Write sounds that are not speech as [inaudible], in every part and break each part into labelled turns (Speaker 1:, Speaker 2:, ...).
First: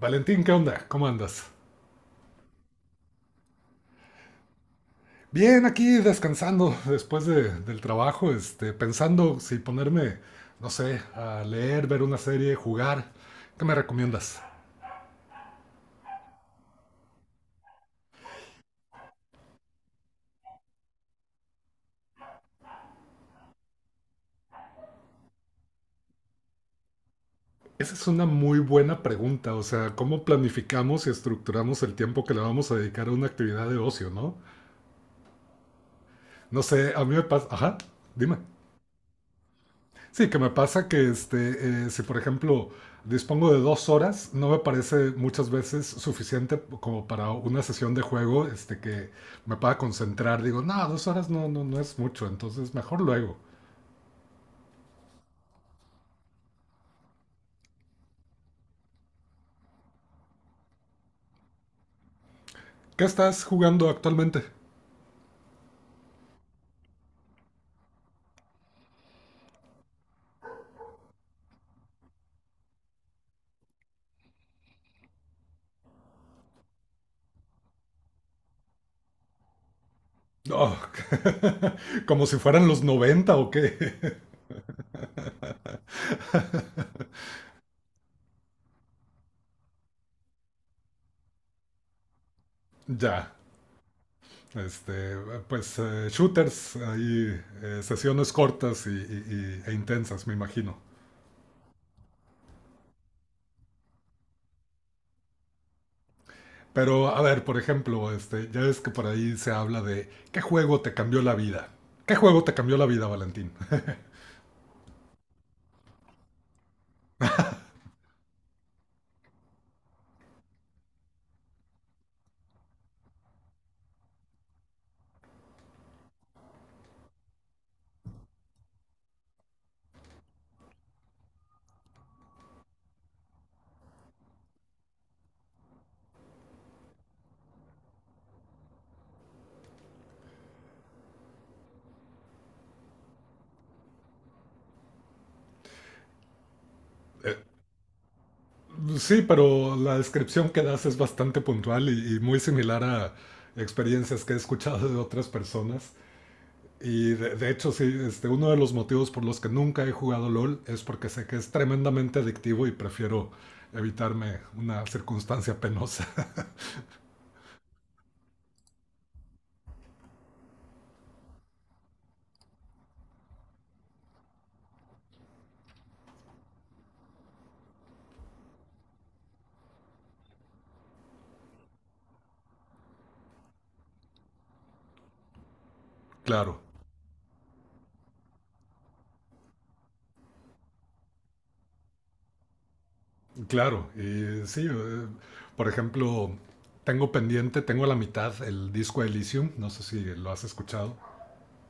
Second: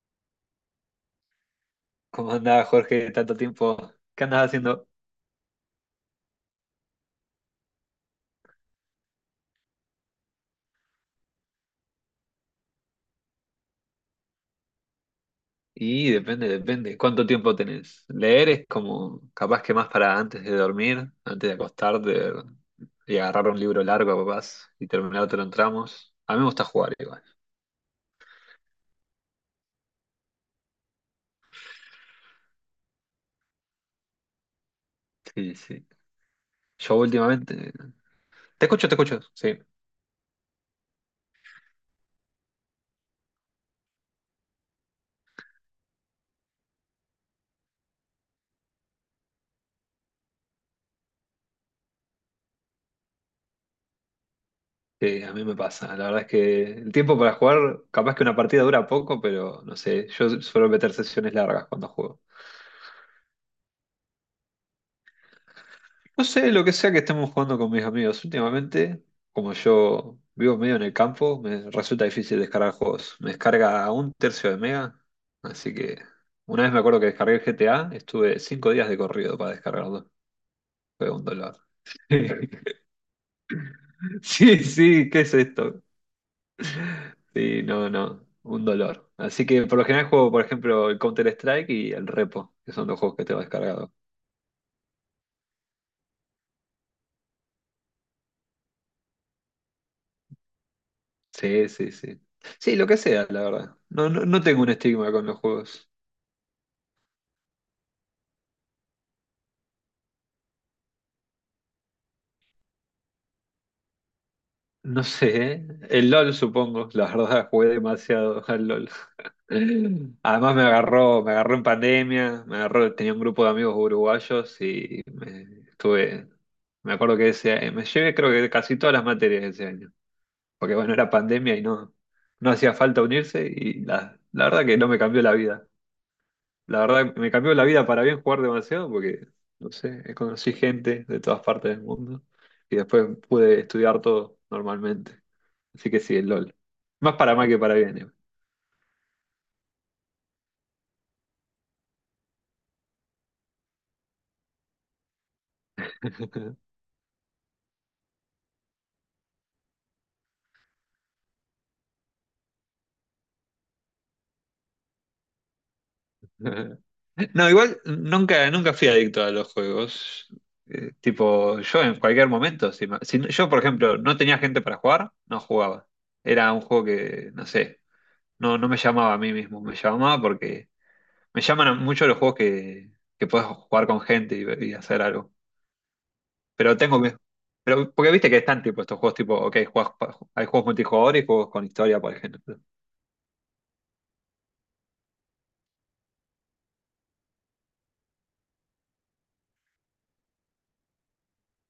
Speaker 1: Valentín, ¿qué onda? ¿Cómo andas?
Speaker 2: ¿Cómo andaba Jorge? Tanto tiempo. ¿Qué andabas haciendo?
Speaker 1: Bien, aquí descansando del trabajo, pensando si ponerme, no sé, a leer, ver una serie, jugar. ¿Qué me recomiendas?
Speaker 2: Y depende, depende. ¿Cuánto tiempo tenés? Leer es como capaz que más para antes de dormir, antes de acostarte y agarrar un libro largo capaz y terminártelo en tramos. A mí me gusta jugar igual.
Speaker 1: Esa es una muy buena pregunta, o sea, ¿cómo planificamos y estructuramos el tiempo que le vamos a dedicar a una actividad de ocio, no?
Speaker 2: Sí, sí.
Speaker 1: No sé,
Speaker 2: Yo
Speaker 1: a mí me pasa...
Speaker 2: últimamente.
Speaker 1: Ajá, dime.
Speaker 2: Te escucho, te escucho. Sí,
Speaker 1: Sí, que me pasa que si por ejemplo dispongo de 2 horas, no me parece muchas veces suficiente como para una sesión de juego que me pueda concentrar. Digo, no, 2 horas no es mucho, entonces mejor luego.
Speaker 2: sí, a mí me pasa. La verdad es que el tiempo para jugar, capaz que una partida dura poco, pero no sé, yo suelo meter sesiones largas cuando juego.
Speaker 1: ¿Qué estás jugando actualmente?
Speaker 2: No sé, lo que sea que estemos jugando con mis amigos. Últimamente, como yo vivo medio en el campo, me resulta difícil descargar juegos. Me descarga un tercio de mega, así que una vez me acuerdo que descargué el GTA, estuve 5 días de corrido para descargarlo.
Speaker 1: Oh,
Speaker 2: Fue un dolor.
Speaker 1: [laughs] como si fueran los
Speaker 2: [laughs]
Speaker 1: noventa o qué.
Speaker 2: Sí, sí, ¿qué es esto? Sí, no, no, un dolor. Así que por lo general juego, por ejemplo, el Counter-Strike y el Repo, que son los
Speaker 1: [laughs]
Speaker 2: juegos que
Speaker 1: Ya,
Speaker 2: tengo descargados.
Speaker 1: este, shooters, ahí, sesiones cortas e intensas, me imagino.
Speaker 2: Sí, sí, sí. Sí, lo que sea, la verdad. No, no, no tengo un estigma con los juegos.
Speaker 1: Pero, a ver, por ejemplo, este, ya ves que por ahí se habla de qué juego te cambió la vida. ¿Qué juego te cambió la vida, Valentín? [laughs]
Speaker 2: No sé, el LOL supongo, la verdad jugué demasiado al LOL. [laughs] Además me agarró en pandemia, me agarró, tenía un grupo de amigos uruguayos y me acuerdo que ese, me llevé creo que casi todas las materias ese año, porque bueno, era pandemia y no hacía falta unirse y la verdad que no me cambió la vida. La verdad, me cambió la vida para bien jugar demasiado porque, no sé, conocí gente de todas partes del mundo y después pude estudiar todo normalmente. Así que sí, el LOL. Más para
Speaker 1: Eh,
Speaker 2: mal que para bien.
Speaker 1: sí, pero la descripción que das es bastante puntual y muy similar a experiencias que he escuchado de otras personas. Y de hecho, sí, este, uno de los motivos por los que nunca he jugado LOL es porque sé que es tremendamente adictivo y prefiero evitarme una circunstancia penosa.
Speaker 2: eh. [laughs] No, igual nunca, nunca fui adicto a los juegos. Tipo, yo en cualquier momento, si, yo, por ejemplo, no tenía gente para jugar, no jugaba. Era un juego que, no sé, no me llamaba a mí mismo, me llamaba porque me llaman mucho los juegos que puedes jugar con gente y hacer algo.
Speaker 1: [laughs] Claro.
Speaker 2: Pero tengo que. Pero, porque viste que están tipo estos juegos tipo, ok, hay juegos multijugador y juegos con historia, por ejemplo.
Speaker 1: Claro, y sí, por ejemplo, tengo a la mitad el Disco Elysium, no sé si lo has escuchado.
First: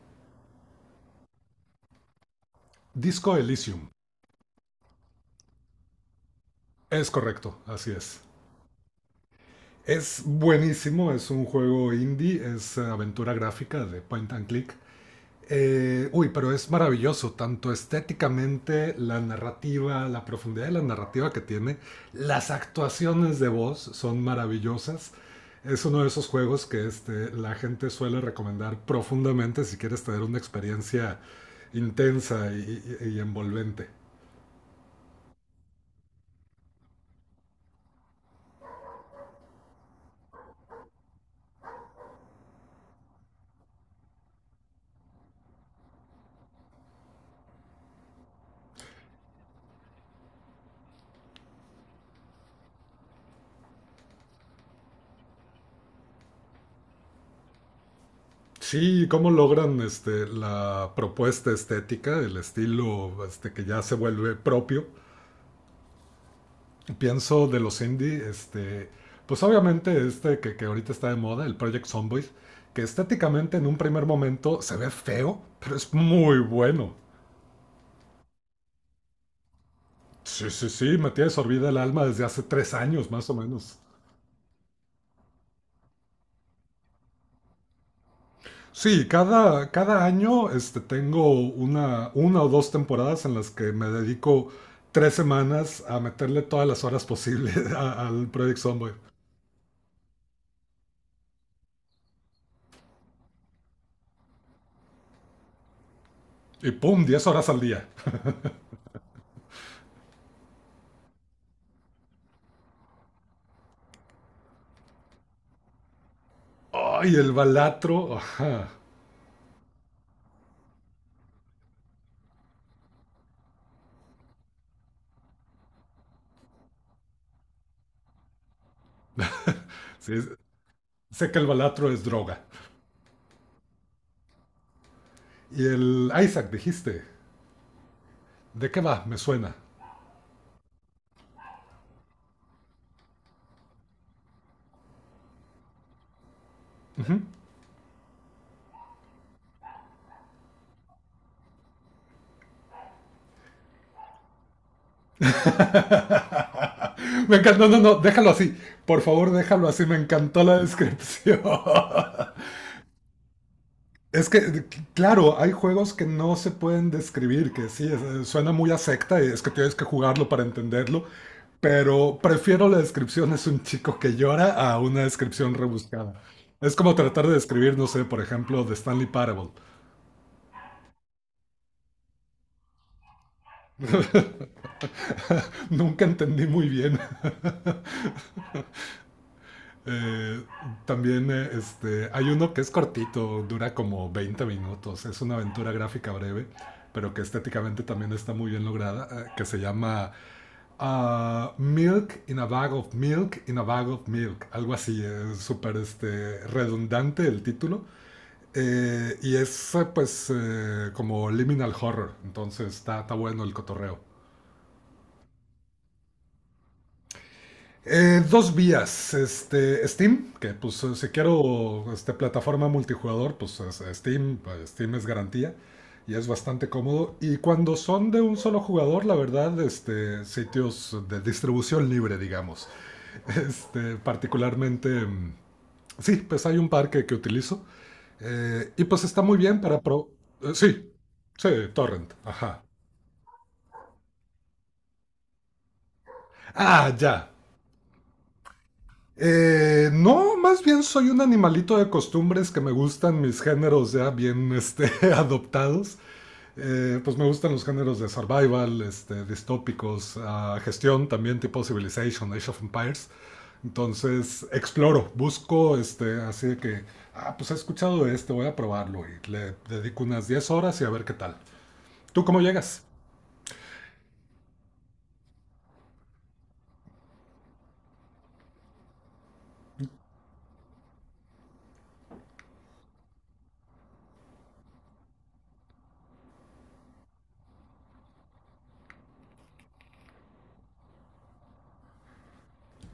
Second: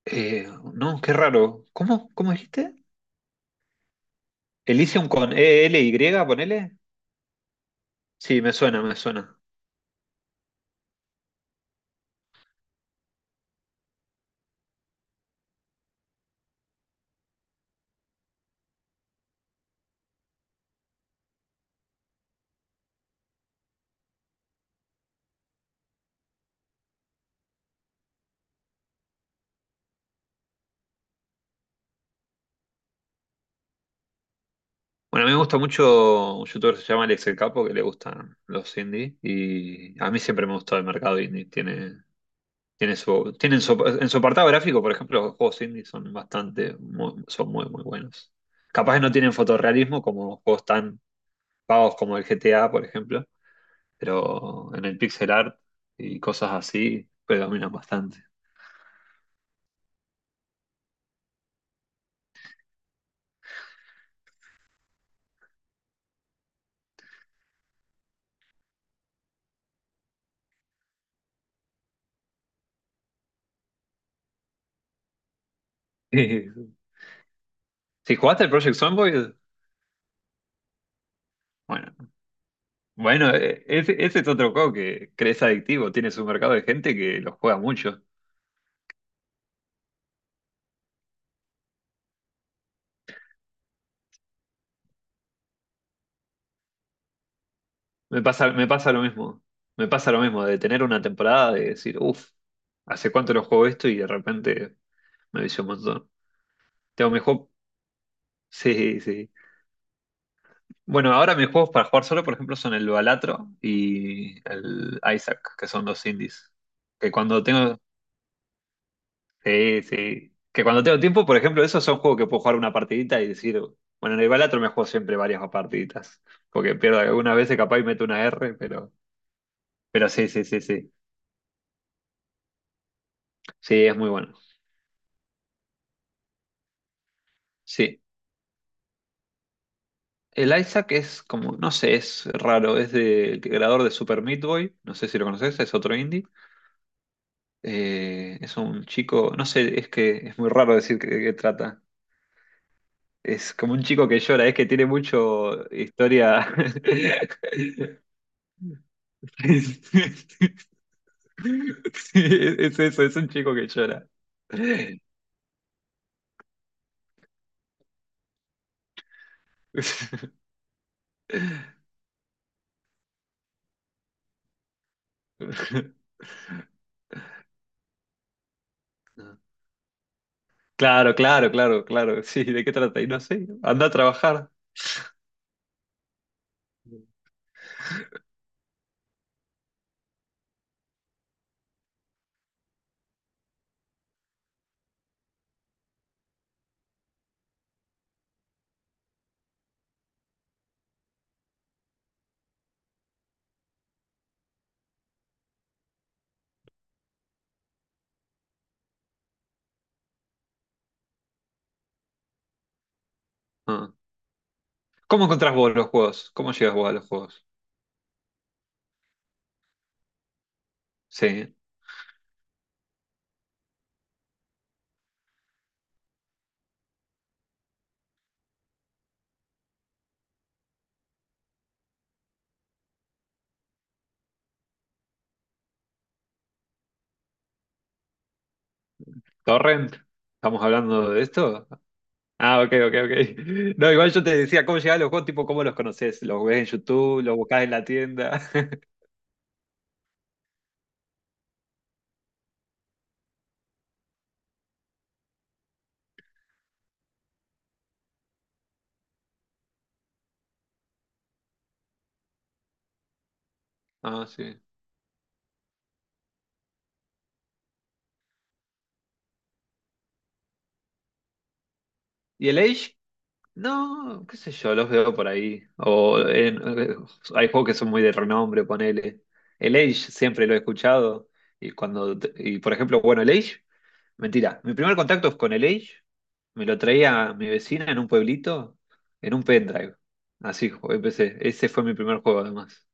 Speaker 2: Eh, no, qué raro. ¿Cómo dijiste?
Speaker 1: Disco Elysium,
Speaker 2: Elysium con e l ELY, ponele.
Speaker 1: es correcto, así es.
Speaker 2: Sí, me suena, me suena.
Speaker 1: Es buenísimo, es un juego indie, es aventura gráfica de point and click. Pero es maravilloso, tanto estéticamente, la narrativa, la profundidad de la narrativa que tiene, las actuaciones de voz son maravillosas. Es uno de esos juegos que la gente suele recomendar profundamente si quieres tener una experiencia intensa y envolvente.
Speaker 2: Bueno, a mí me gusta mucho un youtuber que se llama Alex el Capo, que le gustan los indie. Y a mí siempre me gustó el mercado indie. Tiene, Tiene su, tienen su- En su apartado gráfico, por ejemplo, los juegos indie son bastante, son muy, muy buenos. Capaz que no tienen fotorrealismo como juegos tan pagos como el GTA, por ejemplo, pero en el pixel art y cosas así predominan bastante.
Speaker 1: Sí, cómo logran la propuesta estética, el estilo que ya se vuelve propio pienso de los indie, pues obviamente que ahorita está de moda, el Project Zomboid, que estéticamente en un primer momento se ve feo, pero es muy
Speaker 2: [laughs]
Speaker 1: bueno.
Speaker 2: Sí. Si jugaste el Project Zomboid,
Speaker 1: Sí, me tiene sorbida el
Speaker 2: bueno,
Speaker 1: alma desde hace 3 años más
Speaker 2: bueno,
Speaker 1: o menos.
Speaker 2: ese, ese es otro juego que crees adictivo, tiene su mercado de gente que lo juega mucho.
Speaker 1: Sí, cada año tengo una o dos temporadas en las que me dedico 3 semanas a meterle todas las horas posibles [laughs] al Project
Speaker 2: Me
Speaker 1: Zomboid.
Speaker 2: pasa lo mismo, me pasa lo mismo de tener una temporada de decir, uff, ¿hace cuánto lo juego esto? Y de repente me vicio un montón.
Speaker 1: Y pum,
Speaker 2: Tengo mis
Speaker 1: 10 horas
Speaker 2: juegos.
Speaker 1: al día.
Speaker 2: Sí, sí. Bueno, ahora mis juegos para jugar solo, por ejemplo, son el Balatro y el Isaac, que son dos indies. Que
Speaker 1: ¡Ay, el
Speaker 2: cuando tengo.
Speaker 1: Balatro! Ajá.
Speaker 2: Sí, sí. Que cuando tengo tiempo, por ejemplo, esos son juegos que puedo jugar una partidita y decir. Bueno, en el Balatro me juego siempre varias partiditas. Porque pierdo algunas veces, capaz y meto una R, pero. Pero
Speaker 1: Sí,
Speaker 2: sí, sí, sí, sí.
Speaker 1: sé que el Balatro es droga.
Speaker 2: Sí, es muy bueno.
Speaker 1: Y el Isaac, dijiste.
Speaker 2: Sí.
Speaker 1: ¿De qué va? Me suena.
Speaker 2: El Isaac es como, no sé, es raro, es del creador de Super Meat Boy, no sé si lo conoces, es otro indie. Es un chico, no sé, es que es muy raro decir de qué trata. Es como un chico que llora, es que tiene mucho historia.
Speaker 1: Me encanta. No, no, no,
Speaker 2: [laughs]
Speaker 1: déjalo así. Por favor, déjalo así. Me encantó la descripción.
Speaker 2: Es,
Speaker 1: [laughs]
Speaker 2: es eso, es un chico que llora.
Speaker 1: Es que, claro, hay juegos que no se pueden describir, que sí, suena muy a secta y es que tienes que jugarlo para entenderlo. Pero prefiero la descripción es un chico que llora a una descripción rebuscada. Es como tratar de describir, no sé, por ejemplo, de Stanley Parable.
Speaker 2: Claro, claro, claro, claro. Sí, ¿de qué trata? Y no sé, anda a trabajar.
Speaker 1: Nunca entendí muy bien. [laughs] Eh, también hay uno que es cortito, dura como 20 minutos, es una aventura gráfica breve, pero que estéticamente también está muy bien lograda, que se llama ah, Milk in a Bag of Milk in a Bag of Milk, algo así, es súper redundante el título. Y es pues como liminal horror, entonces está bueno el
Speaker 2: Ah.
Speaker 1: cotorreo.
Speaker 2: ¿Cómo encontrás vos los juegos? ¿Cómo llegas vos a los juegos?
Speaker 1: Dos vías, Steam, que si
Speaker 2: Sí.
Speaker 1: quiero plataforma multijugador, pues Steam, Steam es garantía y es bastante cómodo. Y cuando son de un solo jugador, la verdad, sitios de distribución libre, digamos. [laughs] Particularmente, sí, pues hay un par que utilizo. Y pues está muy bien para...
Speaker 2: ¿Torrent? ¿Estamos
Speaker 1: sí,
Speaker 2: hablando de
Speaker 1: sí,
Speaker 2: esto?
Speaker 1: Torrent,
Speaker 2: Ah,
Speaker 1: ajá.
Speaker 2: ok, ok, ok. [laughs] No, igual yo te decía cómo llegar a los juegos, tipo, ¿cómo los conoces? ¿Los ves en
Speaker 1: Ah,
Speaker 2: YouTube?
Speaker 1: ya.
Speaker 2: ¿Los buscás en la tienda? [laughs]
Speaker 1: No, más bien soy un animalito de costumbres que me gustan mis géneros ya bien [laughs] adoptados. Pues me gustan los géneros de survival, distópicos, ah, gestión también tipo Civilization, Age of Empires.
Speaker 2: Ah,
Speaker 1: Entonces
Speaker 2: sí.
Speaker 1: exploro, busco así de que, ah, pues he escuchado de voy a probarlo y le dedico unas 10 horas y a ver qué tal. ¿Tú cómo
Speaker 2: ¿Y el
Speaker 1: llegas?
Speaker 2: Age? No, qué sé yo, los veo por ahí. Hay juegos que son muy de renombre, ponele. El Age siempre lo he escuchado. Y cuando, y por ejemplo, bueno, el Age, mentira. Mi primer contacto con el Age me lo traía mi vecina en un pueblito, en un pendrive. Así empecé. Ese fue mi primer juego, además.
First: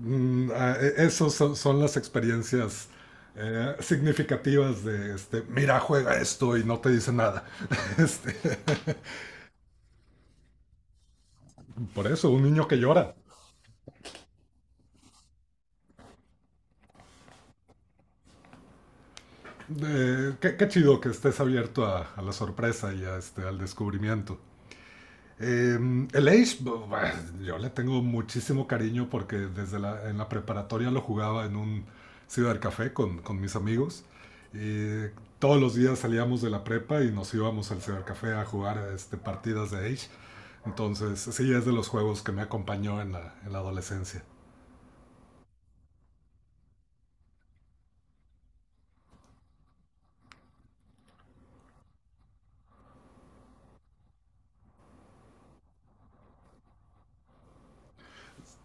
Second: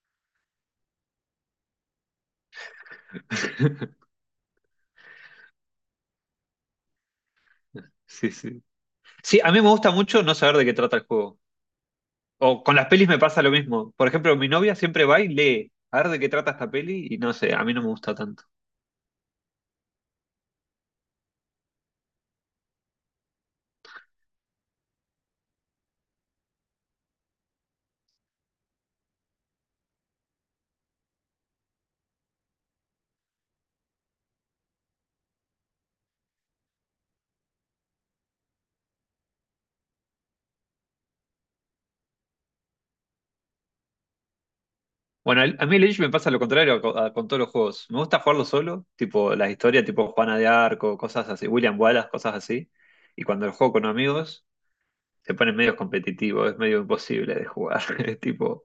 Speaker 1: Mm, esos son las experiencias
Speaker 2: [laughs]
Speaker 1: significativas de, mira, juega esto y no te dice nada. [laughs]
Speaker 2: Sí,
Speaker 1: Este,
Speaker 2: sí. Sí, a mí me gusta mucho no saber de qué trata el juego.
Speaker 1: por eso, un
Speaker 2: O
Speaker 1: niño que
Speaker 2: con las pelis
Speaker 1: llora.
Speaker 2: me pasa lo mismo. Por ejemplo, mi novia siempre va y lee a ver de qué trata esta peli y no sé, a mí no me gusta tanto.
Speaker 1: Qué chido que estés abierto a la sorpresa y a, al descubrimiento. El Age, yo le tengo muchísimo cariño porque desde en la preparatoria lo jugaba en un cibercafé con mis amigos. Y todos los días salíamos de la prepa y nos íbamos al cibercafé a jugar partidas de Age. Entonces, sí, es de los juegos que me acompañó en en la adolescencia.
Speaker 2: Bueno, a mí el Age me pasa lo contrario con todos los juegos. Me gusta jugarlo solo, tipo las historias tipo Juana de Arco, cosas así, William Wallace, cosas así. Y cuando lo juego con amigos, se pone medio competitivo, es medio imposible de jugar. [laughs] Es tipo,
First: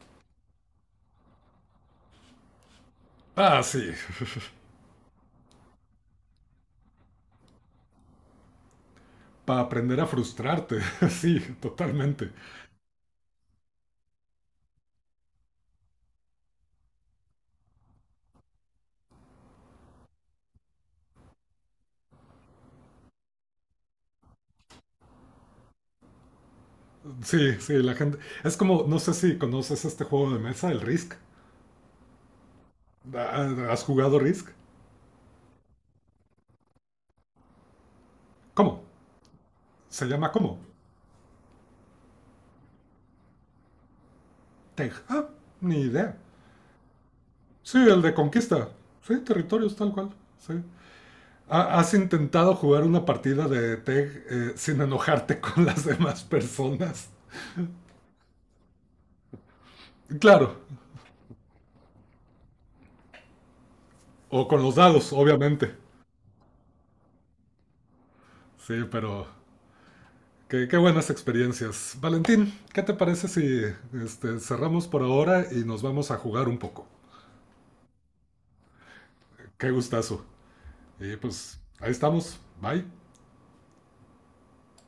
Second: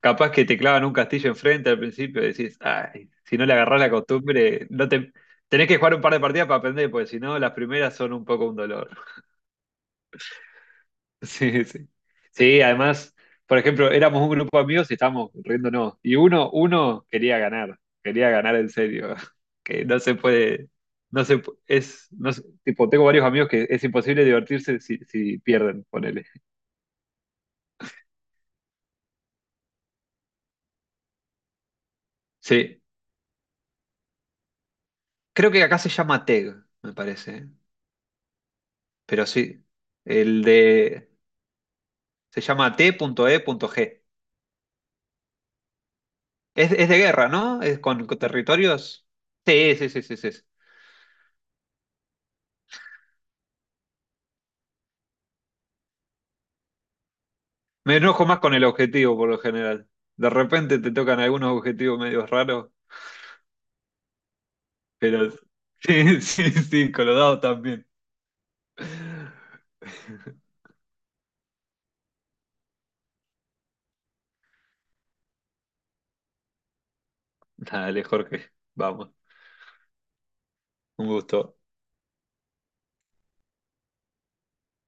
Speaker 2: capaz que te clavan un castillo enfrente al principio y decís, ay, si no le
Speaker 1: Ah,
Speaker 2: agarrás la
Speaker 1: sí,
Speaker 2: costumbre, no te... Tenés que jugar un par de partidas para aprender, porque si no, las primeras son un poco un dolor. [laughs]
Speaker 1: [laughs] para aprender a frustrarte, [laughs] sí,
Speaker 2: Sí, sí.
Speaker 1: totalmente.
Speaker 2: Sí, además, por ejemplo, éramos un grupo de amigos y estábamos riéndonos. Y uno quería ganar en serio. [laughs] Que no se puede, no se pu- es, no se- tipo, tengo varios amigos que es imposible divertirse si, pierden, ponele.
Speaker 1: Sí, sí, la gente... Es como, no sé si conoces este juego de mesa, el Risk.
Speaker 2: Sí,
Speaker 1: Ah, ¿has jugado Risk?
Speaker 2: creo que acá se llama TEG, me parece.
Speaker 1: ¿Cómo?
Speaker 2: Pero sí,
Speaker 1: ¿Se llama
Speaker 2: el
Speaker 1: cómo?
Speaker 2: de... Se llama TEG.
Speaker 1: Tej. Ah, ni idea.
Speaker 2: Es de guerra, ¿no?
Speaker 1: Sí,
Speaker 2: Es
Speaker 1: el
Speaker 2: con,
Speaker 1: de
Speaker 2: con
Speaker 1: conquista.
Speaker 2: territorios.
Speaker 1: Sí, territorios
Speaker 2: Sí, sí,
Speaker 1: tal
Speaker 2: sí,
Speaker 1: cual.
Speaker 2: sí, sí.
Speaker 1: Sí. ¿Has intentado jugar una partida de Tej sin enojarte [laughs] con las demás personas?
Speaker 2: Me enojo más con el objetivo por lo general. De
Speaker 1: Claro.
Speaker 2: repente te tocan algunos objetivos medio raros,
Speaker 1: O con los dados,
Speaker 2: pero
Speaker 1: obviamente.
Speaker 2: sí, [laughs] sí, sí, con los dados también.
Speaker 1: Sí, pero
Speaker 2: [laughs]
Speaker 1: qué buenas experiencias. Valentín, ¿qué te parece si cerramos por ahora y nos vamos a jugar un poco?
Speaker 2: Dale, Jorge, vamos.
Speaker 1: Qué gustazo.
Speaker 2: Un
Speaker 1: Y
Speaker 2: gusto.
Speaker 1: pues ahí estamos. Bye.